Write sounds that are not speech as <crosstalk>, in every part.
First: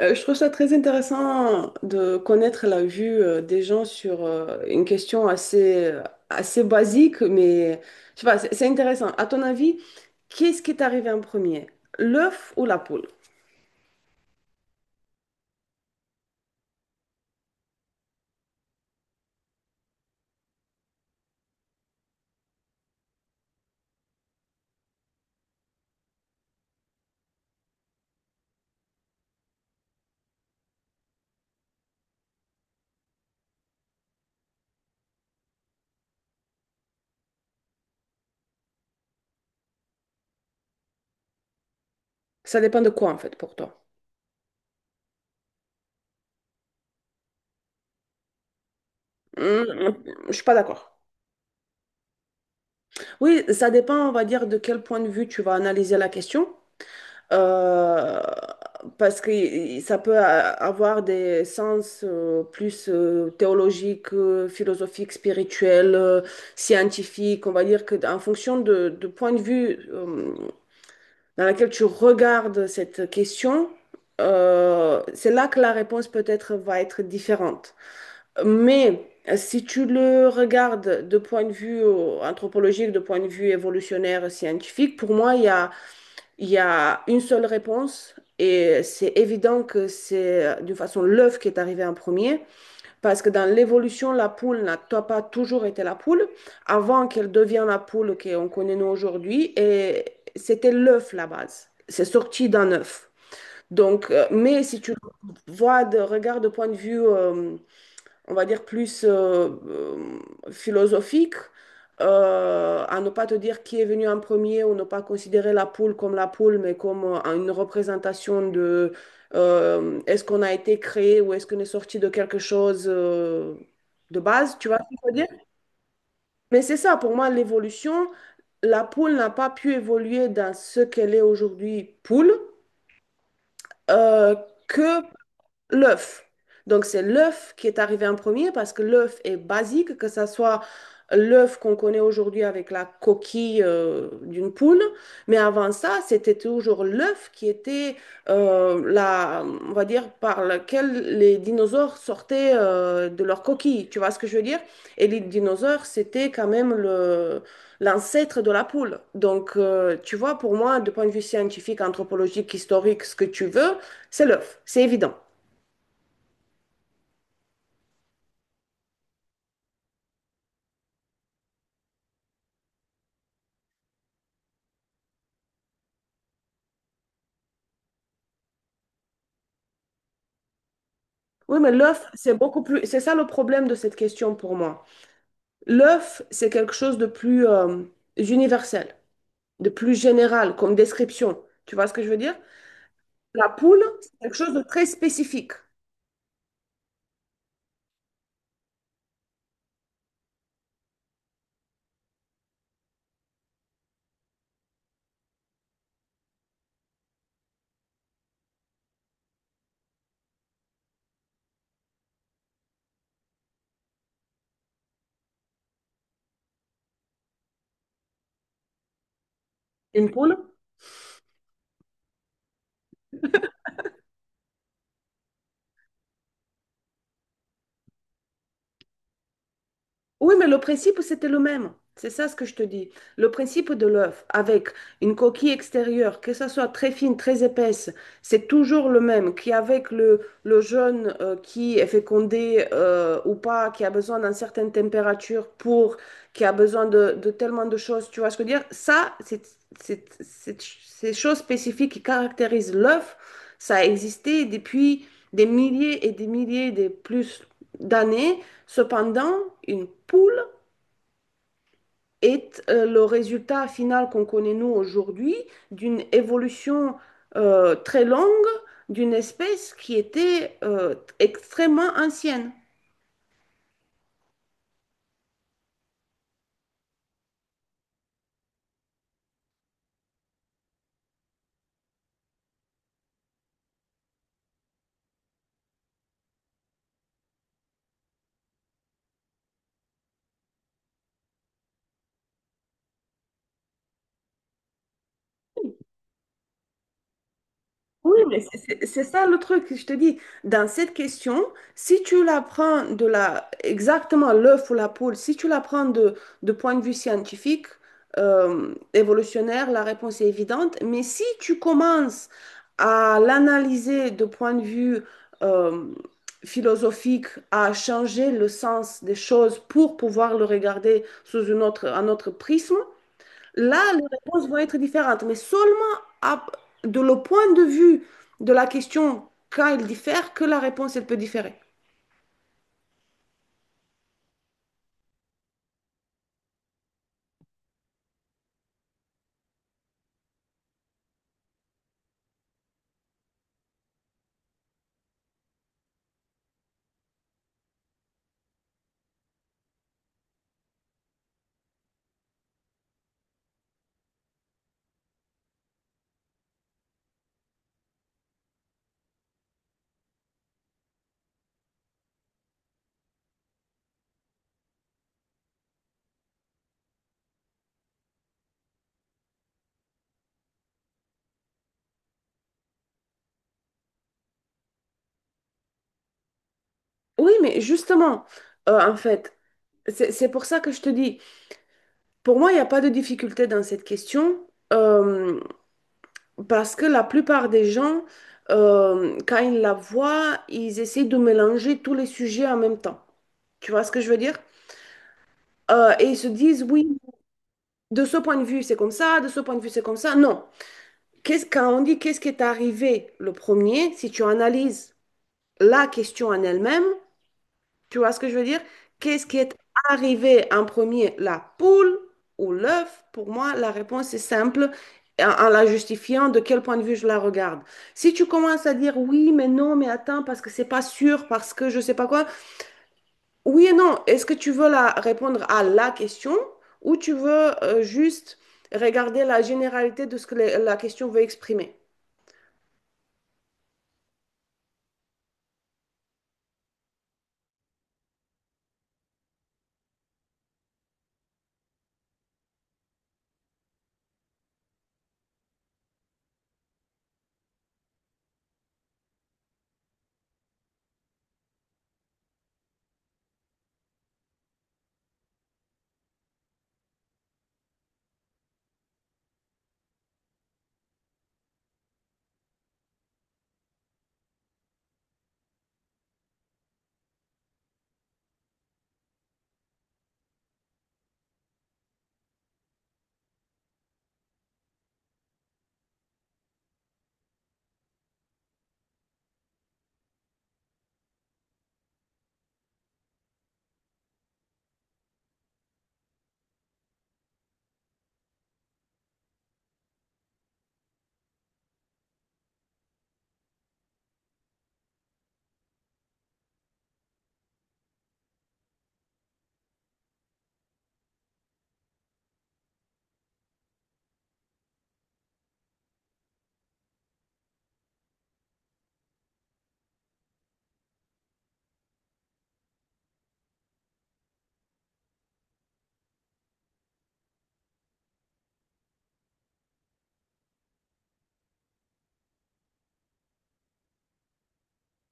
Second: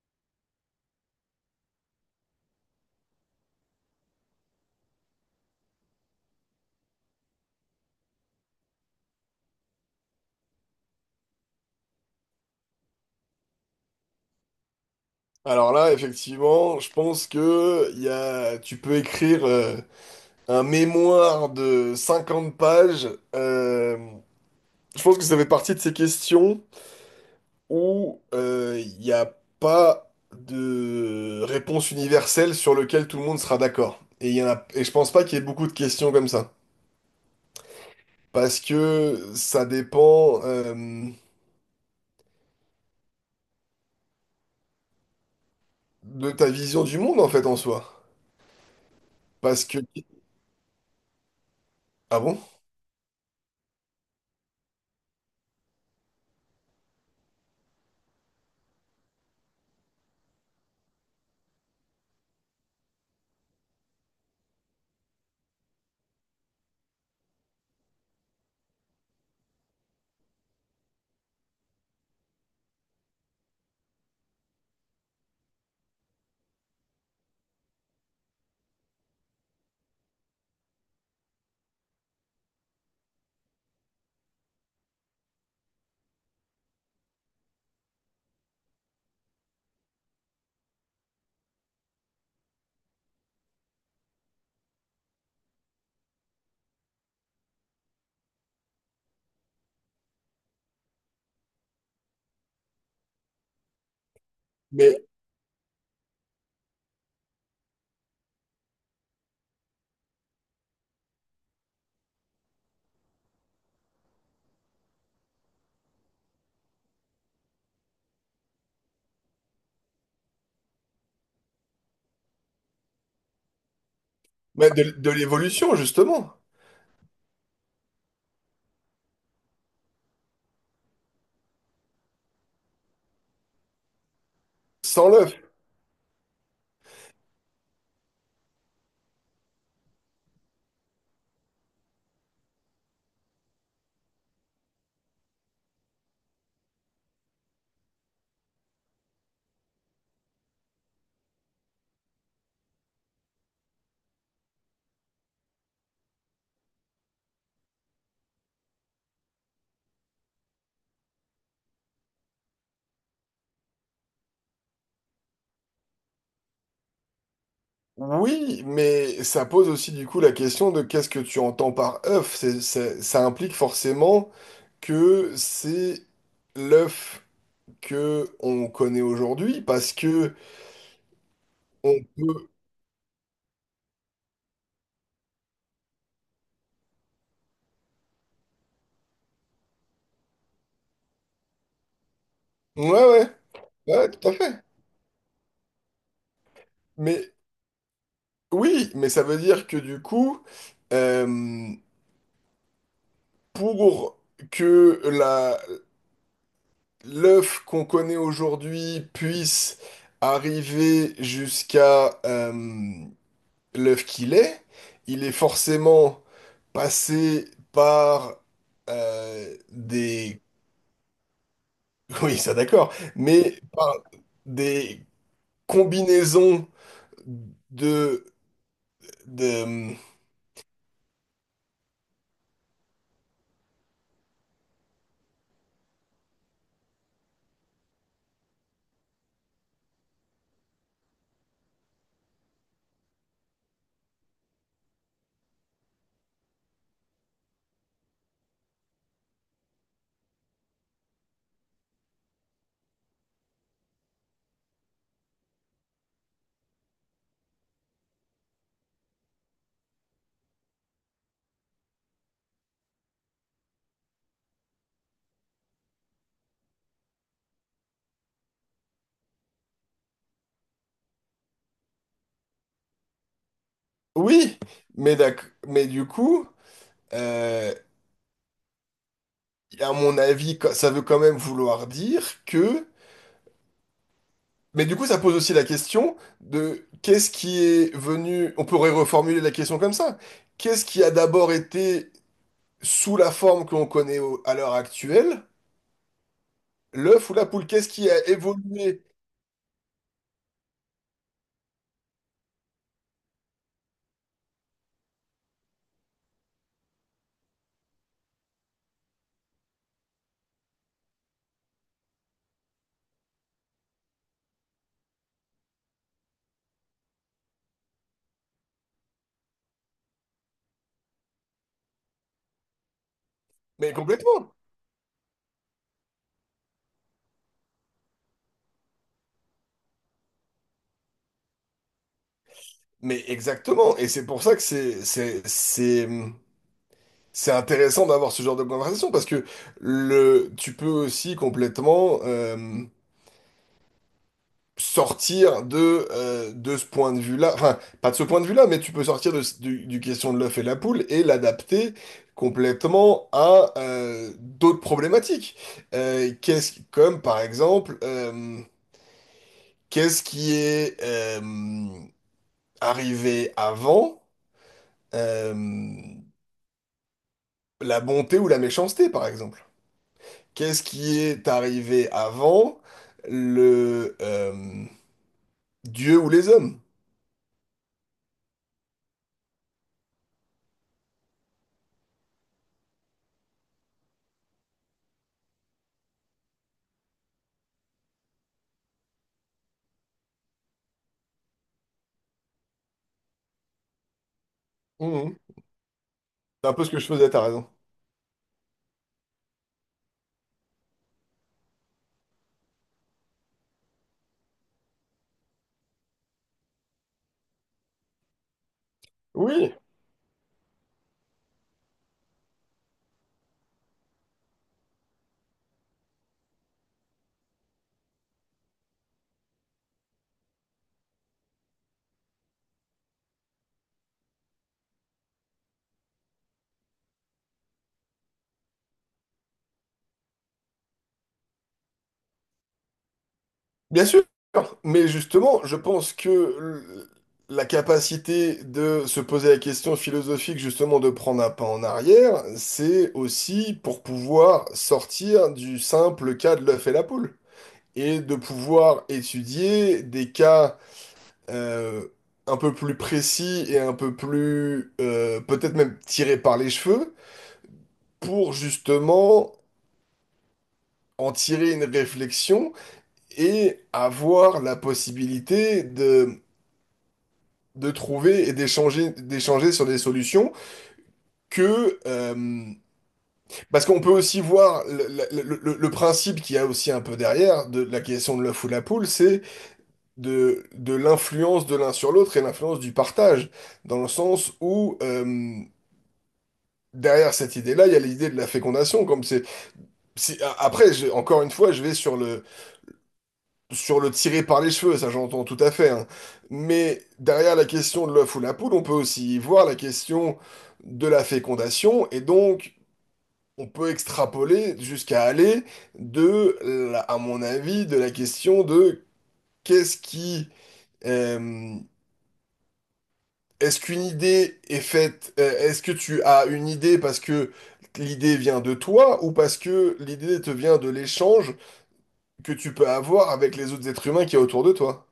Je trouve ça très intéressant de connaître la vue des gens sur une question assez basique, mais je sais pas, c'est intéressant. À ton avis, qu'est-ce qui est arrivé en premier? L'œuf ou la poule? Alors là, effectivement, je pense que il y a, tu peux écrire un mémoire de 50 pages. Euh, je pense que ça fait partie de ces questions où il n'y a pas de réponse universelle sur lequel tout le monde sera d'accord. Et, il y en a, et je pense pas qu'il y ait beaucoup de questions comme ça. Parce que ça dépend Ça dépend de quoi en fait pour toi. de ta vision du monde, en fait, en soi. Parce Hum, que... hum, je suis pas d'accord. Ah bon? Oui, ça dépend, on va dire, de quel point de vue tu vas analyser la question. Euh, Parce que ça peut avoir des sens plus théologiques, philosophiques, spirituels, scientifiques. On va dire que en fonction de point de vue dans lequel tu regardes cette question, c'est là que la réponse peut-être va être différente. Mais si tu le regardes de point de vue anthropologique, de point de vue évolutionnaire, scientifique, pour moi, il y a une seule réponse et c'est évident que c'est d'une façon l'œuf qui est arrivé en premier parce que dans l'évolution, la poule n'a pas toujours été la poule avant qu'elle devienne la poule qu'on connaît nous aujourd'hui et c'était l'œuf la base. C'est sorti d'un œuf. Donc, mais si tu Mais, vois de regarde de point de vue on va dire, plus philosophique, à ne pas te dire qui est venu en premier ou ne pas considérer la poule comme la poule, mais comme une représentation de est-ce qu'on a été créé ou est-ce qu'on est sorti de quelque chose de base, tu mais vois ce de que je veux dire? l'évolution, justement. Mais c'est ça, pour moi, l'évolution, la poule n'a pas pu évoluer dans ce qu'elle est aujourd'hui poule, euh, que Sans l'œuf. L'œuf. Donc c'est l'œuf qui est arrivé en premier parce que l'œuf est basique, que ce soit l'œuf qu'on connaît aujourd'hui avec la coquille d'une poule, mais avant ça, c'était toujours l'œuf qui était la, on va dire, par lequel les dinosaures sortaient de leur coquille. Tu vois ce que je veux dire? Et les dinosaures, c'était quand même le l'ancêtre de la poule. Donc tu vois, pour moi, de point de vue scientifique, anthropologique, historique, ce que tu veux, c'est l'œuf. C'est évident. Oui, mais ça pose aussi du coup la question de qu'est-ce que tu entends par œuf. Ça implique forcément que c'est l'œuf que on connaît aujourd'hui parce que Oui, mais on l'œuf, c'est peut. beaucoup plus. C'est ça le problème de cette question pour moi. L'œuf, c'est quelque chose de plus universel, de plus général comme description. Tu vois ce que je veux dire? Ouais, ouais, La poule, c'est ouais, tout à quelque chose de fait. très spécifique. Mais oui, mais ça veut dire que du coup, euh, pour que la l'œuf qu'on connaît aujourd'hui puisse arriver jusqu'à l'œuf qu'il est, il est forcément passé par Une poule? des... <laughs> Oui, ça d'accord, mais par des combinaisons de... de... Oui, mais le principe, c'était le même. C'est ça ce que je te dis. Le principe de l'œuf avec une coquille extérieure, que ça soit très fine, très épaisse, c'est toujours le même. Qu'avec le jeune qui est fécondé ou pas, qui a besoin d'une certaine température pour, qui a besoin de tellement de choses, tu vois ce que je veux dire? Ça, c'est- Ces choses spécifiques qui caractérisent l'œuf, ça a existé depuis des milliers et des milliers de plus d'années. Cependant, une poule est le résultat final qu'on connaît nous aujourd'hui d'une évolution très longue d'une espèce qui était extrêmement ancienne. Oui, mais, mais du coup, euh, à mon avis, ça veut quand même vouloir dire que... Mais du coup, ça pose aussi la question de qu'est-ce qui est venu... On pourrait reformuler la question comme ça. Qu'est-ce qui a d'abord été sous la forme qu'on connaît à l'heure actuelle, l'œuf ou la poule, qu'est-ce qui Oui, a mais évolué? c'est ça le truc que je te dis. Dans cette question, si tu la prends de la, exactement l'œuf ou la poule, si tu la prends de point de vue scientifique, évolutionnaire, la réponse est évidente. Mais si tu commences à l'analyser de point de vue euh, philosophique, à changer le sens des choses pour pouvoir le regarder sous une autre, un autre prisme, là, Mais les réponses complètement. vont être différentes, mais seulement à- de le point de vue de la question quand elle diffère que la réponse, elle peut différer. Mais exactement. Et c'est pour ça que c'est intéressant d'avoir ce genre de conversation parce que le, tu peux aussi complètement sortir de ce point de vue-là. Enfin, pas de ce point de vue-là, mais tu peux sortir de, du question de l'œuf et la poule et l'adapter complètement à d'autres problématiques. Comme par exemple. Qu'est-ce qui est arrivé avant euh, la bonté ou la méchanceté, par exemple? Qu'est-ce qui est arrivé avant le Dieu ou les hommes? Oui, mais justement, en fait, c'est pour ça que je te dis, pour moi, il n'y a pas de difficulté dans cette question, euh, parce que la plupart des gens, quand ils la voient, ils essayent de mélanger tous les sujets en même temps. Tu vois ce que je veux dire? Mhm. Et ils se disent, C'est un peu ce oui, que je faisais, t'as raison. de ce point de vue, c'est comme ça, de ce point de vue, c'est comme ça. Non. Qu'est-ce, quand on dit qu'est-ce qui est arrivé le premier, si tu analyses la question en elle-même, tu vois ce que je veux dire? Qu'est-ce qui est Oui, arrivé en premier, la poule ou l'œuf? Pour moi, la réponse est simple en, en la justifiant de quel point de vue je la regarde. Si tu commences à dire oui, mais non, mais attends, parce que c'est pas sûr, parce que je sais pas quoi, oui et non, est-ce que tu veux la, répondre à la question ou tu veux juste regarder la généralité de ce que la question veut exprimer? bien sûr. Mais justement, je pense que la capacité de se poser la question philosophique, justement, de prendre un pas en arrière, c'est aussi pour pouvoir sortir du simple cas de l'œuf et la poule. Et de pouvoir étudier des cas euh, un peu plus précis et un peu plus peut-être même tirés par les cheveux pour justement en tirer une réflexion et avoir la possibilité de trouver et d'échanger sur des solutions que parce qu'on peut aussi voir le, le principe qu'il y a aussi un peu derrière de la question de l'œuf ou la poule, c'est de l'influence de l'un sur l'autre et l'influence du partage, dans le sens où derrière cette idée-là, il y a l'idée de la fécondation, comme c'est, après, encore une fois, je vais sur le tirer par les cheveux, ça j'entends tout à fait, hein. Mais derrière la question de l'œuf ou la poule, on peut aussi y voir la question de la fécondation, et donc... On peut extrapoler jusqu'à aller de, à mon avis, de la question de qu'est-ce qui, euh, est-ce qu'une idée est faite, est-ce que tu as une idée parce que l'idée vient de toi ou parce que l'idée te vient de l'échange que tu peux avoir avec les autres êtres humains qui y a autour de toi?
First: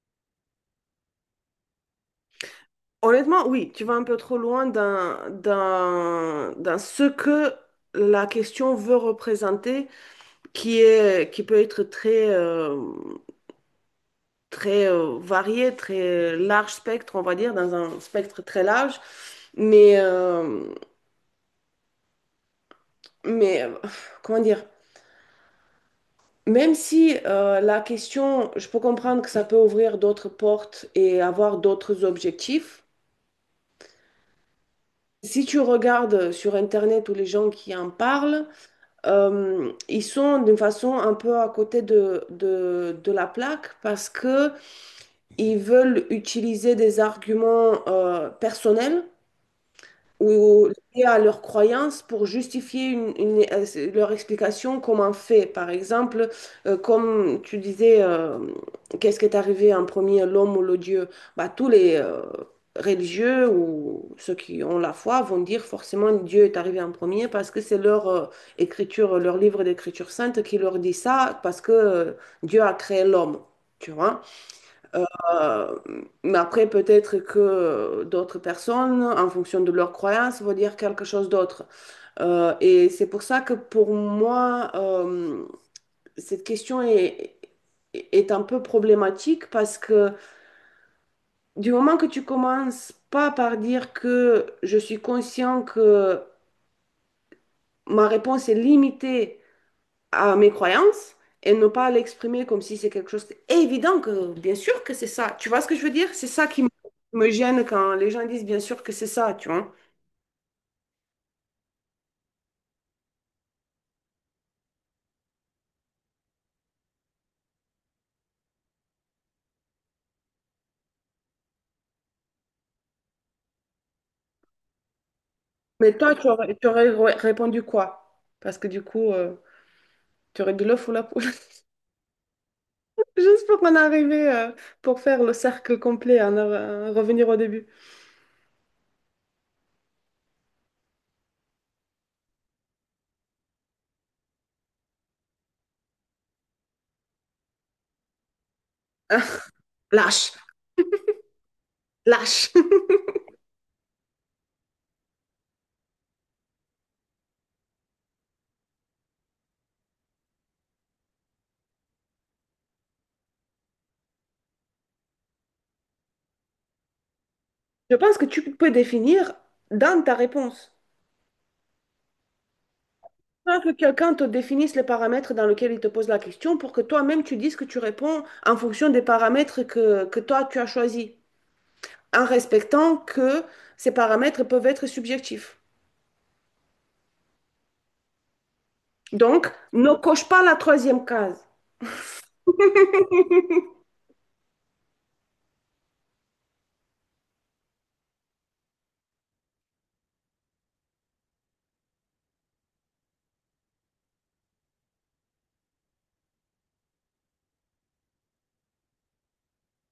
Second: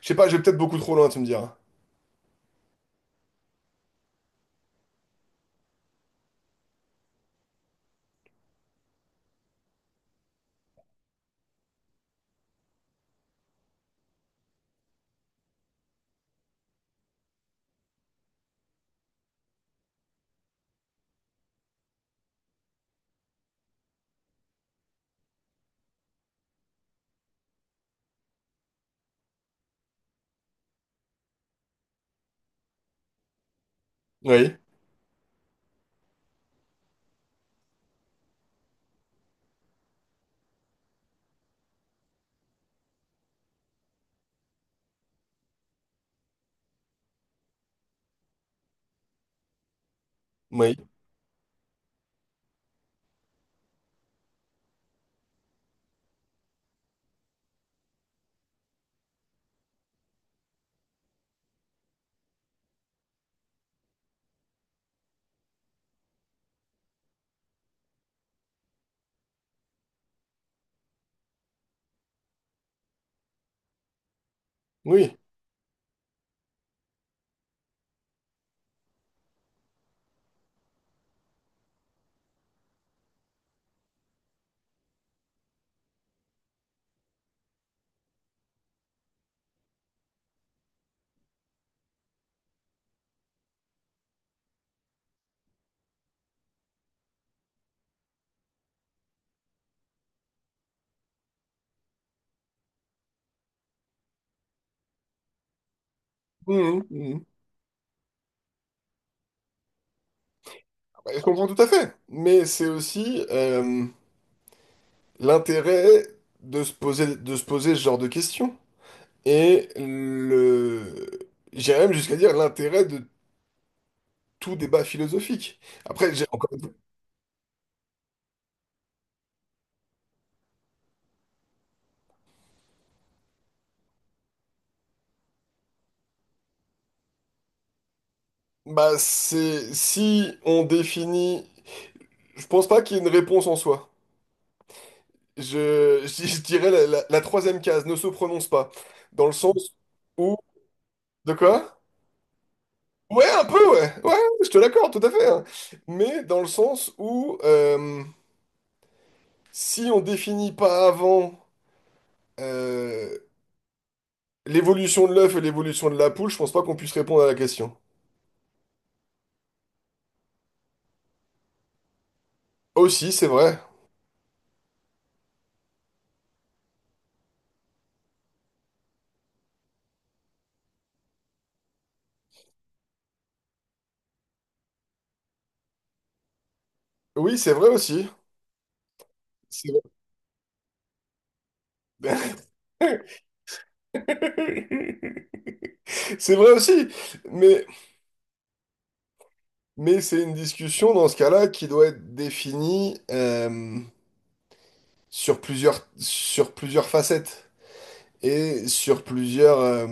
Je sais pas, je vais peut-être beaucoup trop loin, tu me diras. Honnêtement, oui, tu vas un peu trop loin dans, dans, dans ce que la question veut représenter, qui est, qui peut être très varié, très large spectre, on va dire, dans un spectre très large. Mais, euh, mais euh, Comment dire, même si la question, je peux comprendre que ça peut ouvrir d'autres portes et avoir d'autres objectifs, Oui, si tu regardes sur Internet tous les gens qui en parlent, ils sont d'une façon un peu à côté de la plaque parce que ils veulent utiliser des arguments personnels ou oui, liées à leurs croyances pour justifier leur explication comme un fait. Par exemple, comme tu disais, qu'est-ce qui est arrivé en premier, l'homme ou le Dieu? Bah, tous les religieux ou ceux qui ont la foi vont dire forcément Dieu est arrivé en premier parce que c'est leur écriture, leur livre d'écriture sainte qui leur dit ça parce que Dieu a créé l'homme. Tu vois? oui. Euh, mais après, peut-être que d'autres personnes, en fonction de leurs croyances, vont dire quelque chose d'autre. Et c'est pour ça que pour moi, cette question est un peu problématique parce que du moment que tu commences pas par dire que je suis conscient que ma réponse est limitée à mes croyances et ne pas l'exprimer comme si c'est quelque chose évident que bien sûr que c'est ça. Tu vois ce que je veux dire? C'est ça qui me Mhm, mhm. me gêne quand les gens disent bien sûr que c'est ça, tu vois. Bah, je comprends tout à fait, mais c'est aussi l'intérêt de se poser ce genre de questions et le, j'irais même jusqu'à dire l'intérêt de tout débat philosophique. Mais toi, Après, j'ai tu encore. aurais, tu aurais répondu quoi? Parce que du coup, tu aurais dit l'œuf ou la poule. <laughs> Juste pour qu'on arrive pour faire le cercle complet, en en revenir au début. Bah, c'est si on définit. Je pense pas qu'il y ait une réponse en soi. <laughs> Je dirais la, la troisième case ne se prononce pas. Dans le <laughs> sens Lâche, où. De quoi? lâche. Ouais, un peu, ouais. Ouais, je te l'accorde, tout à fait, hein. Mais dans le sens où si on définit pas avant euh, l'évolution de l'œuf et l'évolution de la poule, je pense pas qu'on puisse répondre à la question. Je pense que tu peux définir dans ta réponse. Aussi, c'est vrai. Faut que quelqu'un te définisse les paramètres dans lesquels il te pose la question pour que toi-même tu dises que tu réponds en fonction des paramètres que toi tu as choisis, en respectant que ces paramètres peuvent être subjectifs. Oui, c'est vrai aussi. Donc, C'est vrai. ne coche pas la troisième case. <laughs> C'est vrai aussi, mais. Mais c'est une discussion dans ce cas-là qui doit être définie sur plusieurs facettes et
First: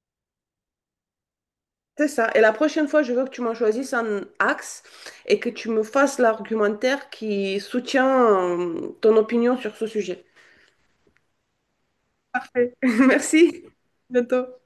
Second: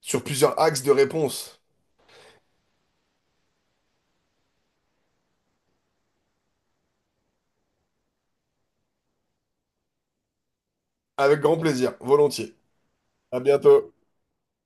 sur plusieurs axes de réponse. C'est ça. Et la prochaine fois, je veux que tu m'en choisisses un axe et que tu me fasses l'argumentaire qui soutient ton opinion sur ce sujet. Avec grand plaisir, volontiers. Parfait. <laughs> À Merci. bientôt. À bientôt.